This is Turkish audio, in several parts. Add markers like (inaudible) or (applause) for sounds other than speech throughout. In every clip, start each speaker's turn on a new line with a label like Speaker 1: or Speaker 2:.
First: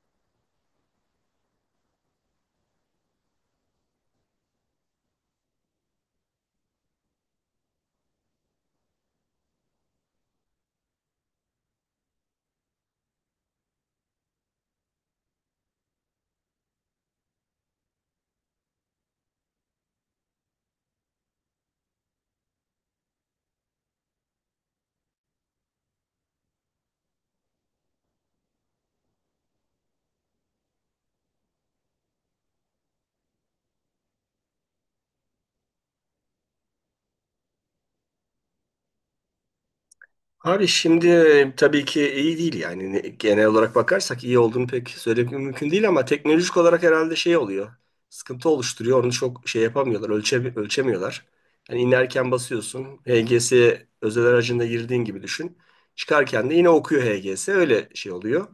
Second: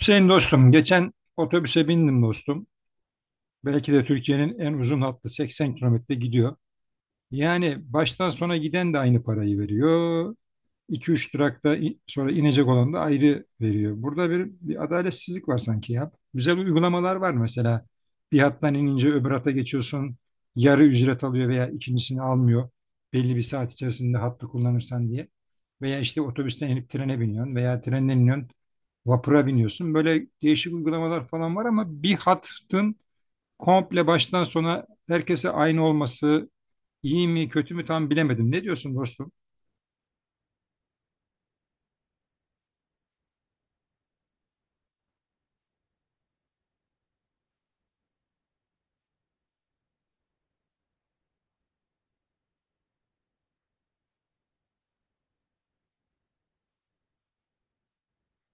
Speaker 1: Hüseyin dostum, geçen otobüse bindim dostum. Belki de Türkiye'nin en uzun hattı 80 kilometre gidiyor. Yani baştan sona giden de aynı parayı veriyor. 2-3 durakta sonra inecek olan da ayrı veriyor. Burada bir adaletsizlik var sanki ya. Güzel uygulamalar var mesela. Bir hattan inince öbür hata geçiyorsun. Yarı ücret alıyor veya ikincisini almıyor. Belli bir saat içerisinde hattı kullanırsan diye. Veya işte otobüsten inip trene biniyorsun veya trenden iniyorsun. Vapura biniyorsun. Böyle değişik uygulamalar falan var ama bir hattın komple baştan sona herkese aynı olması iyi mi kötü mü tam bilemedim. Ne diyorsun dostum?
Speaker 2: Abi şimdi tabii ki iyi değil, yani genel olarak bakarsak iyi olduğunu pek söylemek mümkün değil, ama teknolojik olarak herhalde şey oluyor. Sıkıntı oluşturuyor. Onu çok şey yapamıyorlar. Ölçemiyorlar. Yani inerken basıyorsun. HGS özel aracında girdiğin gibi düşün. Çıkarken de yine okuyor HGS. Öyle şey oluyor.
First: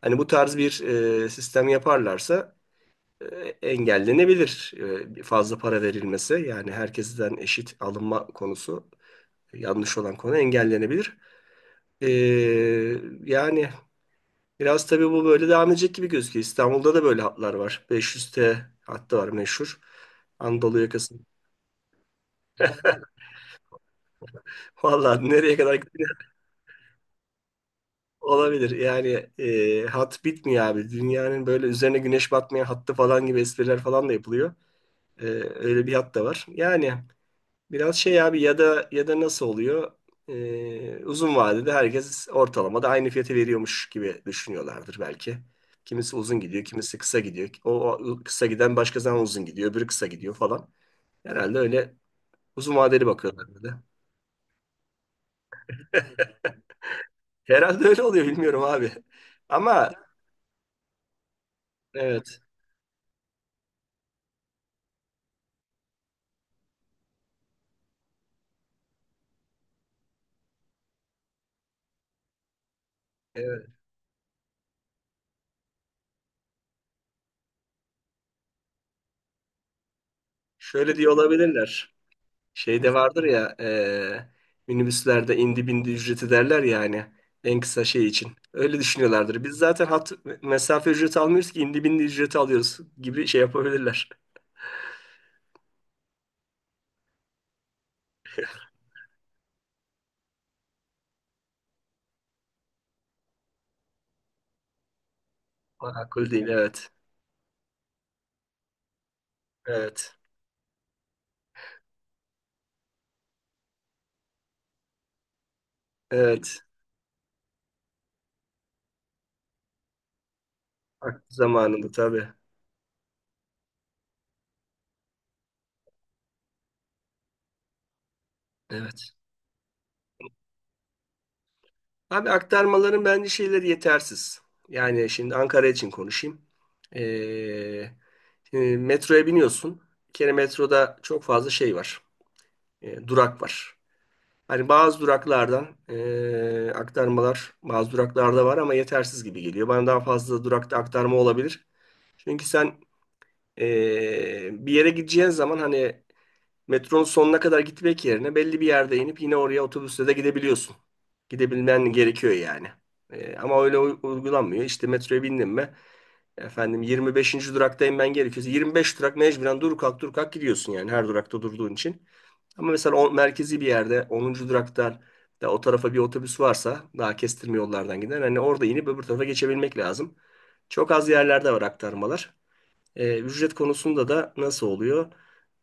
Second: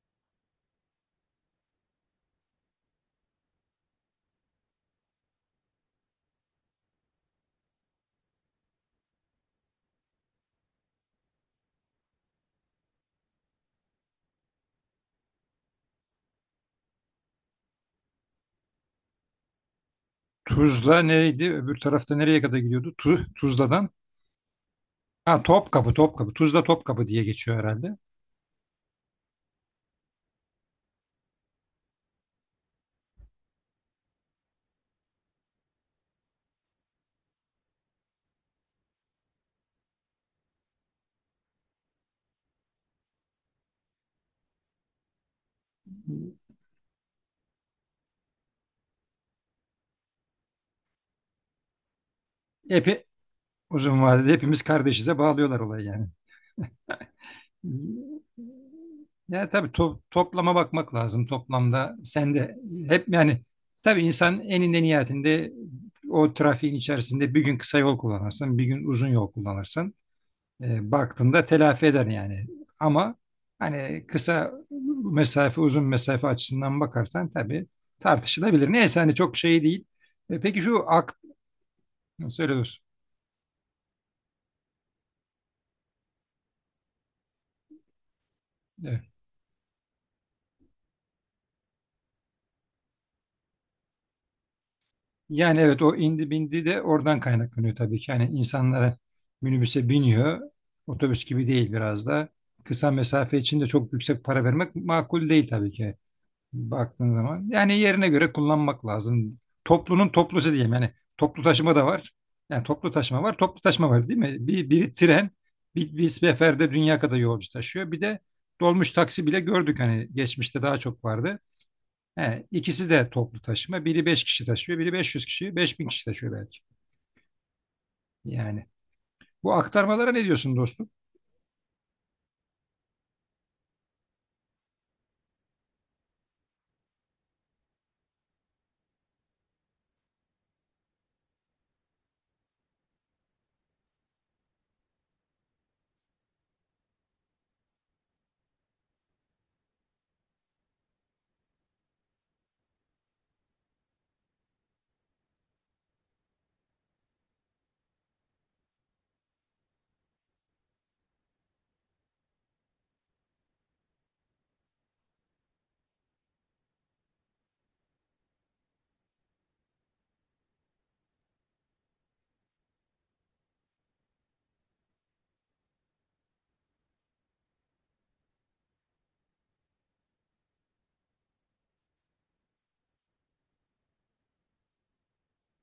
Speaker 2: Hani bu tarz bir sistem yaparlarsa e, engellenebilir. Fazla para verilmesi, yani herkesten eşit alınma konusu, yanlış olan konu engellenebilir. Ee, Yani biraz tabii bu böyle devam edecek gibi gözüküyor. İstanbul'da da böyle hatlar var. 500T hattı var, meşhur. Anadolu
Speaker 1: Tuzla
Speaker 2: yakası.
Speaker 1: neydi? Öbür tarafta nereye kadar gidiyordu? Tuzla'dan.
Speaker 2: (laughs) Vallahi
Speaker 1: Ha
Speaker 2: nereye kadar
Speaker 1: Topkapı,
Speaker 2: gidiyor
Speaker 1: Topkapı. Tuzla Topkapı diye geçiyor herhalde.
Speaker 2: olabilir. Yani, hat bitmiyor abi. Dünyanın böyle üzerine güneş batmayan hattı falan gibi espriler falan da yapılıyor. Ee, Öyle bir hat da var. Yani biraz şey abi, ya da nasıl oluyor? Uzun vadede herkes ortalamada aynı fiyatı veriyormuş gibi düşünüyorlardır belki. Kimisi uzun gidiyor, kimisi kısa gidiyor. O kısa giden başka zaman uzun gidiyor, öbürü kısa gidiyor falan. Herhalde öyle uzun
Speaker 1: Epi
Speaker 2: vadeli bakıyorlar bir de.
Speaker 1: uzun vadede hepimiz kardeşize bağlıyorlar olayı yani.
Speaker 2: (laughs) Herhalde öyle oluyor, bilmiyorum abi.
Speaker 1: Ya tabii
Speaker 2: Ama
Speaker 1: toplama bakmak lazım toplamda. Sen
Speaker 2: evet,
Speaker 1: de hep yani tabii insan eninde niyetinde o trafiğin içerisinde bir gün kısa yol kullanırsın, bir gün uzun yol kullanırsın. Baktığında telafi eder yani. Ama
Speaker 2: evet.
Speaker 1: hani kısa mesafe, uzun mesafe açısından bakarsan tabii tartışılabilir. Neyse hani çok şey değil. E, peki şu
Speaker 2: Şöyle diye
Speaker 1: ak
Speaker 2: olabilirler.
Speaker 1: söyle dostum.
Speaker 2: Şeyde vardır ya, minibüslerde indi bindi ücreti derler ya, hani en kısa şey için. Öyle
Speaker 1: Evet.
Speaker 2: düşünüyorlardır. Biz zaten hat mesafe ücreti almıyoruz ki indi bindi ücreti alıyoruz gibi şey yapabilirler.
Speaker 1: Yani evet o indi bindi de oradan kaynaklanıyor tabii ki. Yani insanlara minibüse biniyor. Otobüs gibi değil biraz da. Kısa mesafe için de çok yüksek para vermek makul değil tabii ki
Speaker 2: Makul değil, evet.
Speaker 1: baktığın zaman. Yani yerine göre kullanmak lazım. Toplunun
Speaker 2: Evet.
Speaker 1: toplusu diyeyim. Yani toplu taşıma da var. Yani toplu taşıma var, toplu taşıma var değil mi? Bir, biri tren, bir
Speaker 2: Evet.
Speaker 1: seferde dünya kadar yolcu taşıyor. Bir de dolmuş taksi bile gördük hani geçmişte daha çok vardı.
Speaker 2: Zamanında tabii.
Speaker 1: He, ikisi de toplu taşıma. Biri 5 kişi taşıyor, biri 500 kişi, 5000 kişi taşıyor belki. Yani
Speaker 2: Evet.
Speaker 1: bu aktarmalara ne diyorsun dostum?
Speaker 2: Abi aktarmaların bence şeyleri yetersiz. Yani şimdi Ankara için konuşayım. Eee, Şimdi metroya biniyorsun. Bir kere metroda çok fazla şey var. Durak var. Hani bazı duraklardan aktarmalar bazı duraklarda var ama yetersiz gibi geliyor. Bana daha fazla durakta aktarma olabilir. Çünkü sen bir yere gideceğin zaman hani metronun sonuna kadar gitmek yerine belli bir yerde inip yine oraya otobüsle de gidebiliyorsun. Gidebilmen gerekiyor yani. Ama öyle uygulanmıyor. İşte metroya bindim mi, efendim 25. duraktayım, ben gerekiyorsa 25 durak mecburen dur kalk dur kalk gidiyorsun yani, her durakta durduğun için. Ama mesela o merkezi bir yerde onuncu duraktan da o tarafa bir otobüs varsa daha kestirme yollardan giden, hani orada inip öbür tarafa geçebilmek lazım. Çok az yerlerde var aktarmalar. Ücret konusunda da nasıl oluyor?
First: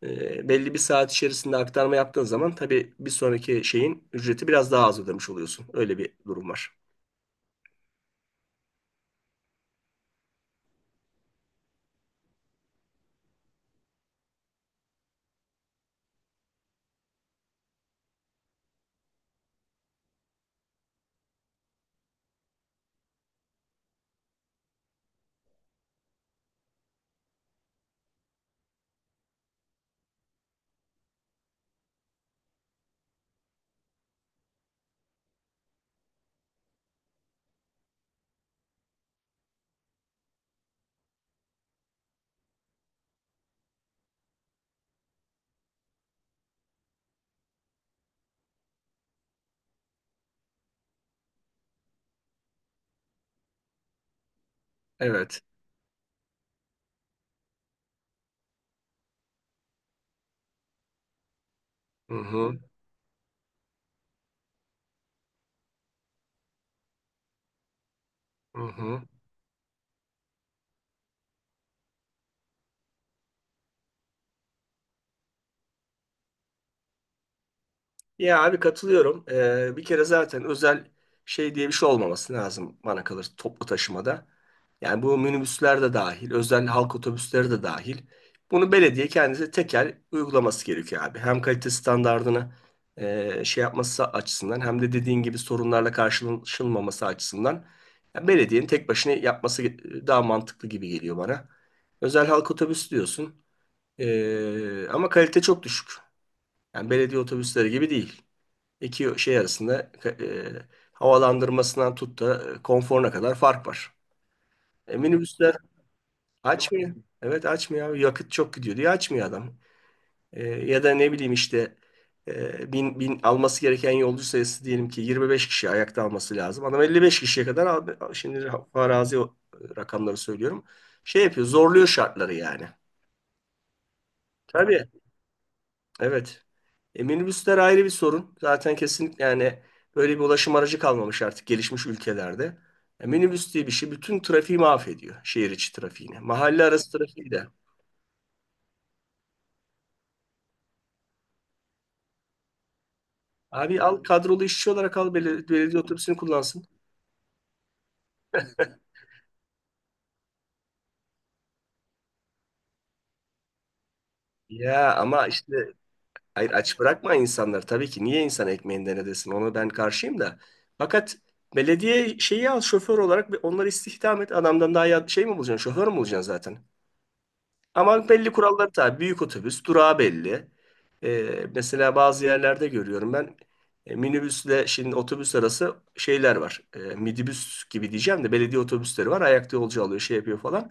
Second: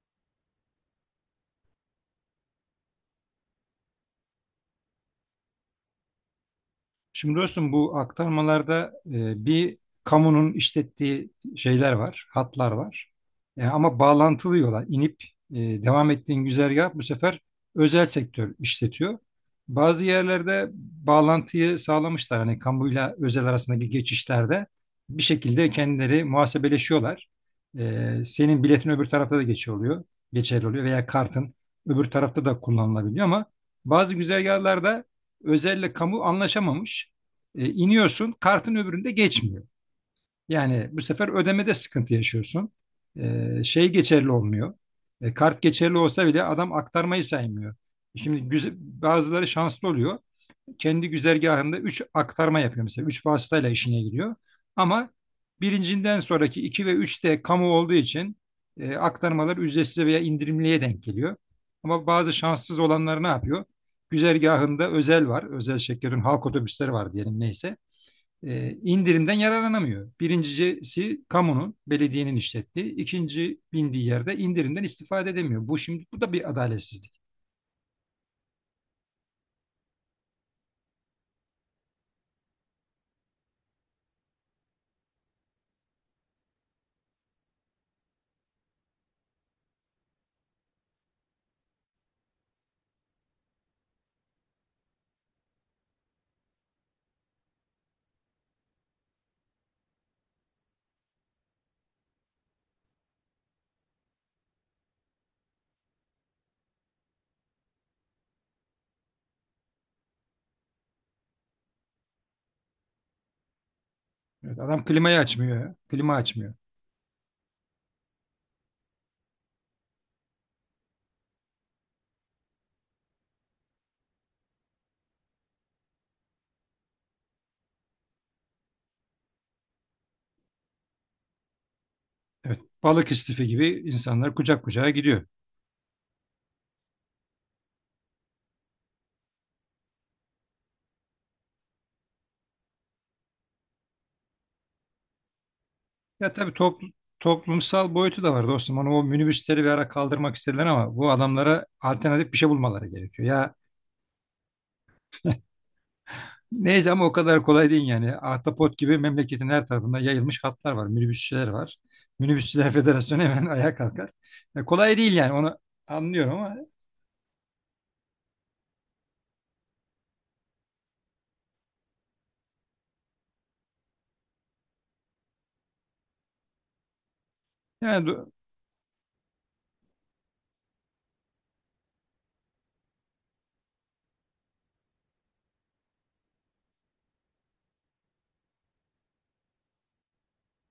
Speaker 2: Belli bir saat içerisinde aktarma yaptığın zaman tabii bir sonraki şeyin ücreti biraz daha az ödemiş oluyorsun. Öyle bir durum var.
Speaker 1: Şimdi dostum bu aktarmalarda bir kamunun işlettiği şeyler var, hatlar var. E, ama bağlantılı yola inip e, devam ettiğin güzergah bu sefer özel sektör işletiyor. Bazı yerlerde bağlantıyı sağlamışlar. Hani kamuyla özel arasındaki geçişlerde bir şekilde kendileri muhasebeleşiyorlar. E, senin biletin öbür tarafta da geçiyor oluyor, geçerli oluyor veya kartın öbür tarafta da kullanılabiliyor ama bazı güzergahlarda özelle kamu anlaşamamış. E, iniyorsun kartın öbüründe geçmiyor. Yani bu sefer ödemede sıkıntı yaşıyorsun. E, şey geçerli olmuyor. E, kart geçerli olsa bile adam aktarmayı saymıyor. E, şimdi güzel, bazıları şanslı oluyor kendi güzergahında 3 aktarma yapıyor mesela. 3 vasıtayla işine gidiyor. Ama
Speaker 2: Evet.
Speaker 1: birincinden sonraki 2 ve 3 de kamu olduğu için aktarmalar ücretsiz veya indirimliye denk geliyor. Ama
Speaker 2: Hı
Speaker 1: bazı
Speaker 2: hı.
Speaker 1: şanssız olanlar ne yapıyor? Güzergahında özel var. Özel şirketlerin halk otobüsleri var diyelim neyse.
Speaker 2: Hı
Speaker 1: E,
Speaker 2: hı.
Speaker 1: indirimden yararlanamıyor. Birincisi kamunun, belediyenin işlettiği. İkinci bindiği yerde indirimden istifade edemiyor. Bu şimdi bu da bir adaletsizlik.
Speaker 2: Ya abi, katılıyorum. Bir kere zaten özel şey diye bir şey olmaması lazım bana kalır, toplu taşımada. Yani bu minibüsler de dahil, özel halk otobüsleri de dahil. Bunu belediye kendisi tekel uygulaması gerekiyor abi. Hem kalite standardını şey yapması açısından, hem de dediğin gibi sorunlarla karşılaşılmaması açısından, ya belediyenin tek başına yapması daha mantıklı gibi geliyor bana. Özel halk otobüsü diyorsun. Ama kalite çok düşük. Yani belediye otobüsleri gibi değil. İki şey arasında havalandırmasından tut da konforuna kadar fark var.
Speaker 1: Evet, adam klimayı
Speaker 2: Minibüsler
Speaker 1: açmıyor. Klima açmıyor.
Speaker 2: açmıyor. Evet, açmıyor abi. Yakıt çok gidiyor diye açmıyor adam. Ya da ne bileyim işte, bin alması gereken yolcu sayısı, diyelim ki 25 kişi ayakta alması lazım. Adam 55 kişiye kadar aldı. Şimdi farazi rakamları söylüyorum. Şey yapıyor, zorluyor şartları
Speaker 1: Evet,
Speaker 2: yani.
Speaker 1: balık istifi gibi insanlar kucak
Speaker 2: Tabii.
Speaker 1: kucağa gidiyor.
Speaker 2: Evet. Minibüsler ayrı bir sorun. Zaten kesinlikle yani böyle bir ulaşım aracı kalmamış artık gelişmiş ülkelerde. Minibüs diye bir şey bütün trafiği mahvediyor. Şehir içi trafiğini.
Speaker 1: Ya tabii
Speaker 2: Mahalle arası trafiği de.
Speaker 1: toplumsal boyutu da var dostum. Onu o minibüsleri bir ara kaldırmak istediler ama bu adamlara alternatif bir şey bulmaları gerekiyor. Ya
Speaker 2: Abi al, kadrolu işçi olarak al, belediye otobüsünü kullansın.
Speaker 1: neyse ama o kadar kolay değil yani. Ahtapot gibi memleketin her tarafında yayılmış hatlar var, minibüsçüler var. Minibüsçüler Federasyonu hemen (laughs) ayağa kalkar. Ya
Speaker 2: Ya
Speaker 1: kolay değil
Speaker 2: ama
Speaker 1: yani
Speaker 2: işte,
Speaker 1: onu anlıyorum
Speaker 2: hayır,
Speaker 1: ama
Speaker 2: aç bırakma insanları. Tabii ki niye insan ekmeğinden edesin? Ona ben karşıyım da. Fakat belediye şeyi al şoför olarak ve onları istihdam et. Adamdan daha şey mi bulacaksın? Şoför mü bulacaksın zaten? Ama
Speaker 1: yani
Speaker 2: belli kuralları tabii. Büyük otobüs, durağı belli. Mesela bazı yerlerde görüyorum ben, minibüsle şimdi otobüs arası şeyler var. Midibüs gibi diyeceğim de, belediye otobüsleri var. Ayakta yolcu alıyor, şey yapıyor falan.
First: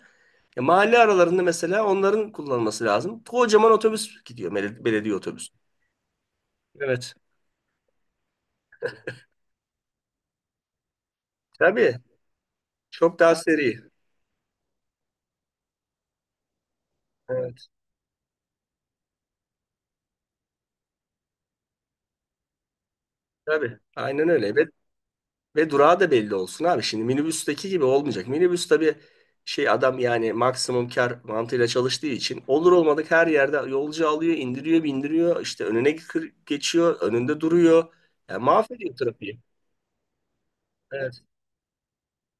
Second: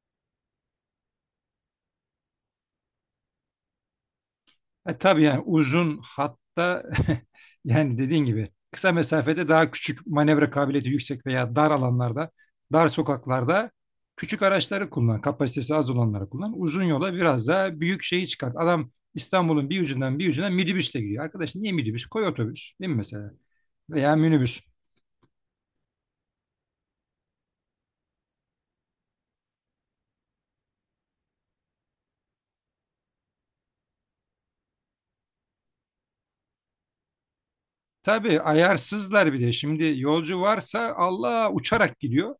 Speaker 2: Mahalle aralarında mesela onların kullanılması lazım. Kocaman otobüs gidiyor, belediye
Speaker 1: Tabii yani
Speaker 2: otobüsü.
Speaker 1: uzun hatta
Speaker 2: Evet.
Speaker 1: (laughs) yani dediğin gibi kısa mesafede daha küçük manevra kabiliyeti yüksek veya dar
Speaker 2: Tabii.
Speaker 1: alanlarda, dar
Speaker 2: Çok daha
Speaker 1: sokaklarda
Speaker 2: seri.
Speaker 1: küçük araçları kullan, kapasitesi az olanları kullan. Uzun yola biraz
Speaker 2: Evet.
Speaker 1: daha büyük şeyi çıkart. Adam İstanbul'un bir ucundan bir ucuna minibüsle gidiyor. Arkadaş niye minibüs? Koy otobüs değil mi mesela?
Speaker 2: Tabii.
Speaker 1: Veya
Speaker 2: Aynen
Speaker 1: minibüs.
Speaker 2: öyle. Ve durağı da belli olsun abi. Şimdi minibüsteki gibi olmayacak. Minibüs tabii, şey adam yani maksimum kar mantığıyla çalıştığı için olur olmadık her yerde yolcu alıyor, indiriyor, bindiriyor. İşte önüne geçiyor, önünde duruyor.
Speaker 1: Tabii
Speaker 2: Yani mahvediyor
Speaker 1: ayarsızlar
Speaker 2: trafiği.
Speaker 1: bir de. Şimdi yolcu varsa
Speaker 2: Evet.
Speaker 1: Allah uçarak gidiyor.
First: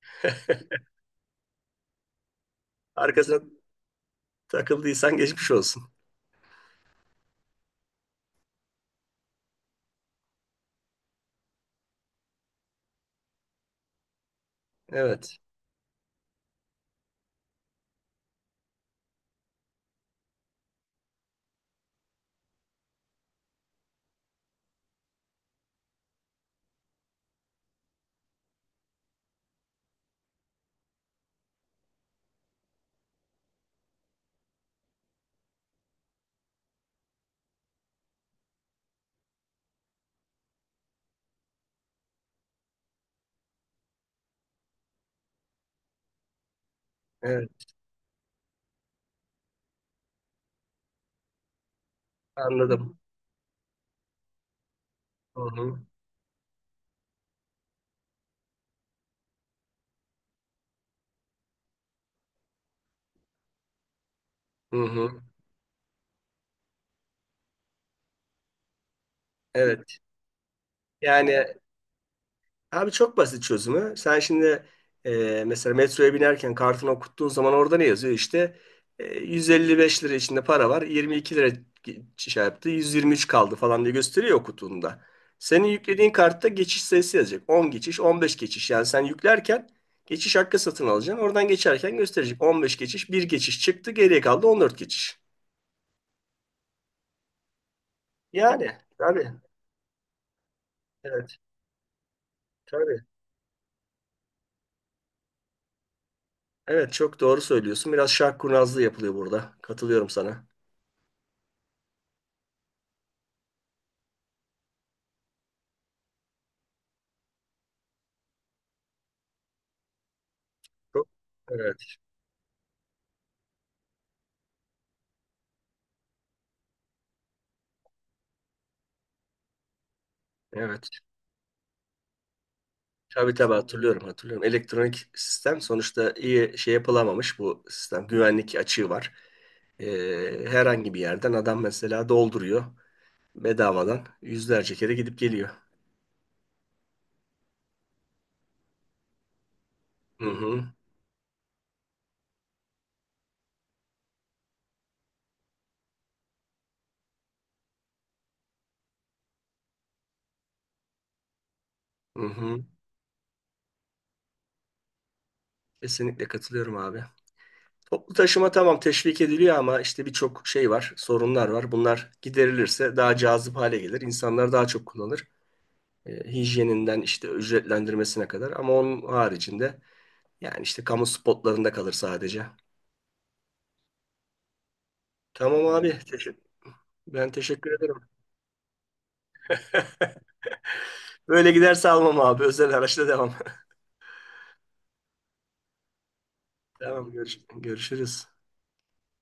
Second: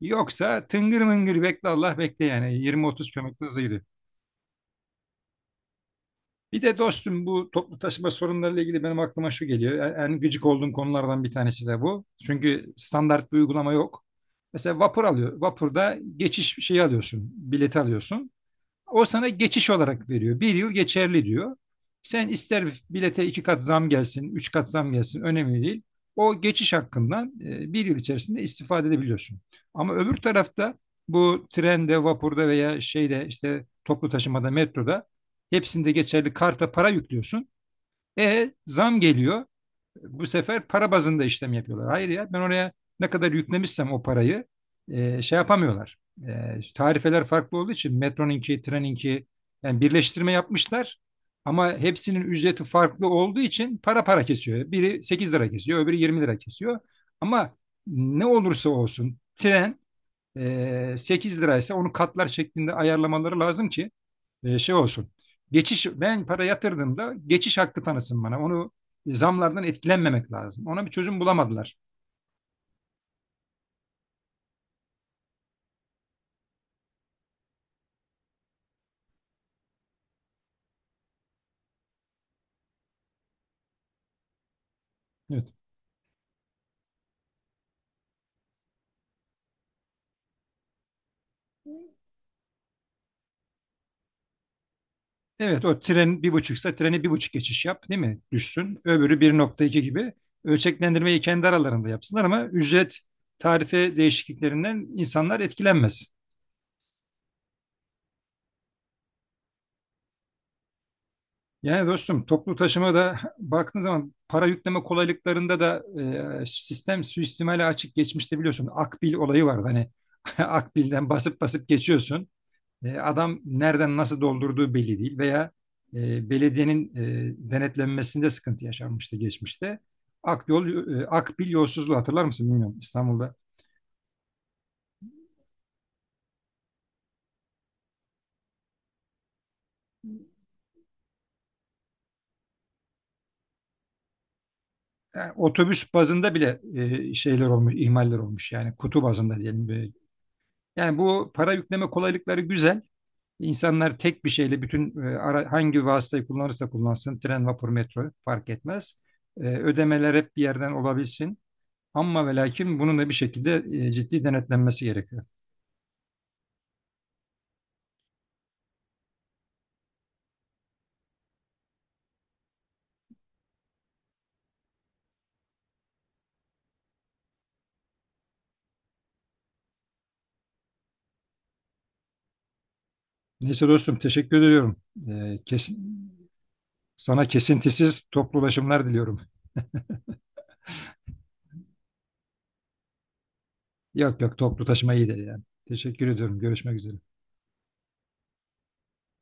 Speaker 1: Yoksa
Speaker 2: (laughs)
Speaker 1: tıngır mıngır bekle Allah bekle yani 20-30
Speaker 2: Arkasına
Speaker 1: kilometre hızıyla.
Speaker 2: takıldıysan geçmiş olsun.
Speaker 1: Bir de dostum bu toplu taşıma sorunlarıyla ilgili benim aklıma şu geliyor. En gıcık olduğum konulardan bir tanesi de bu. Çünkü standart bir uygulama yok. Mesela vapur alıyor.
Speaker 2: Evet.
Speaker 1: Vapurda geçiş şeyi alıyorsun, bileti alıyorsun. O sana geçiş olarak veriyor. Bir yıl geçerli diyor. Sen ister bilete iki kat zam gelsin, üç kat zam gelsin önemli değil. O geçiş hakkından bir yıl içerisinde istifade edebiliyorsun. Ama öbür tarafta bu trende, vapurda veya şeyde işte toplu taşımada, metroda hepsinde geçerli karta para yüklüyorsun. E zam geliyor. Bu sefer para bazında işlem yapıyorlar. Hayır ya ben oraya ne kadar yüklemişsem o parayı şey yapamıyorlar. E, tarifeler
Speaker 2: Evet.
Speaker 1: farklı olduğu için metronunki, treninki yani birleştirme yapmışlar. Ama hepsinin ücreti
Speaker 2: Anladım.
Speaker 1: farklı olduğu için para para kesiyor. Biri 8
Speaker 2: Hı
Speaker 1: lira
Speaker 2: hı.
Speaker 1: kesiyor, öbürü 20 lira kesiyor. Ama ne olursa olsun tren 8 liraysa onu katlar şeklinde ayarlamaları lazım ki şey
Speaker 2: Hı
Speaker 1: olsun.
Speaker 2: hı.
Speaker 1: Geçiş ben para yatırdığımda geçiş hakkı tanısın bana. Onu zamlardan
Speaker 2: Evet.
Speaker 1: etkilenmemek lazım. Ona bir çözüm
Speaker 2: Yani,
Speaker 1: bulamadılar.
Speaker 2: abi çok basit çözümü. Sen şimdi mesela metroya binerken kartını okuttuğun zaman orada ne yazıyor? İşte 155 lira içinde para var. 22 lira şey yaptı. 123 kaldı falan diye gösteriyor okuduğunda.
Speaker 1: Evet.
Speaker 2: Senin yüklediğin kartta geçiş sayısı yazacak. 10 geçiş, 15 geçiş. Yani sen yüklerken geçiş hakkı satın alacaksın. Oradan geçerken gösterecek. 15 geçiş, bir geçiş çıktı. Geriye kaldı 14 geçiş.
Speaker 1: Evet o tren bir buçuksa treni bir buçuk geçiş yap değil mi? Düşsün.
Speaker 2: Yani
Speaker 1: Öbürü
Speaker 2: tabii.
Speaker 1: bir nokta iki gibi ölçeklendirmeyi
Speaker 2: Evet,
Speaker 1: kendi aralarında yapsınlar ama ücret
Speaker 2: tabii.
Speaker 1: tarife değişikliklerinden insanlar etkilenmesin.
Speaker 2: Evet, çok doğru söylüyorsun. Biraz şark kurnazlığı yapılıyor burada. Katılıyorum sana.
Speaker 1: Yani dostum toplu taşıma da (laughs) baktığın zaman para yükleme kolaylıklarında da sistem suistimale açık geçmişte biliyorsun. Akbil olayı var. Hani (laughs) Akbil'den basıp basıp
Speaker 2: Evet,
Speaker 1: geçiyorsun. E, adam nereden nasıl doldurduğu belli değil veya belediyenin denetlenmesinde sıkıntı yaşanmıştı geçmişte. Akyol,
Speaker 2: evet.
Speaker 1: Akbil yolsuzluğu hatırlar mısın bilmiyorum
Speaker 2: Tabii
Speaker 1: İstanbul'da.
Speaker 2: tabii, hatırlıyorum, hatırlıyorum. Elektronik sistem sonuçta, iyi şey yapılamamış bu sistem. Güvenlik açığı var. Herhangi bir yerden adam mesela dolduruyor, bedavadan yüzlerce kere gidip
Speaker 1: E,
Speaker 2: geliyor.
Speaker 1: otobüs bazında bile şeyler olmuş, ihmaller olmuş yani kutu bazında diyelim. Böyle.
Speaker 2: Hı hı,
Speaker 1: Yani bu para yükleme kolaylıkları güzel. İnsanlar tek bir şeyle bütün hangi vasıtayı kullanırsa kullansın, tren, vapur, metro fark etmez. E, ödemeler hep bir yerden olabilsin.
Speaker 2: hı
Speaker 1: Ama ve
Speaker 2: hı.
Speaker 1: lakin bunun da bir şekilde ciddi denetlenmesi gerekiyor.
Speaker 2: Kesinlikle katılıyorum abi. Toplu taşıma tamam, teşvik ediliyor ama işte birçok şey var, sorunlar var. Bunlar giderilirse daha cazip hale gelir. İnsanlar daha çok kullanır. Hijyeninden işte ücretlendirmesine kadar. Ama onun haricinde, yani işte kamu spotlarında kalır sadece.
Speaker 1: Neyse dostum teşekkür ediyorum. Ee,
Speaker 2: Tamam
Speaker 1: kesin,
Speaker 2: abi. Evet. Teşekkür.
Speaker 1: Sana
Speaker 2: Ben teşekkür ederim.
Speaker 1: kesintisiz toplu ulaşımlar diliyorum.
Speaker 2: Böyle giderse almam abi. Özel araçla devam.
Speaker 1: Yok yok toplu taşıma iyidir yani. Teşekkür ediyorum. Görüşmek
Speaker 2: (laughs)
Speaker 1: üzere.
Speaker 2: Tamam, görüşürüz.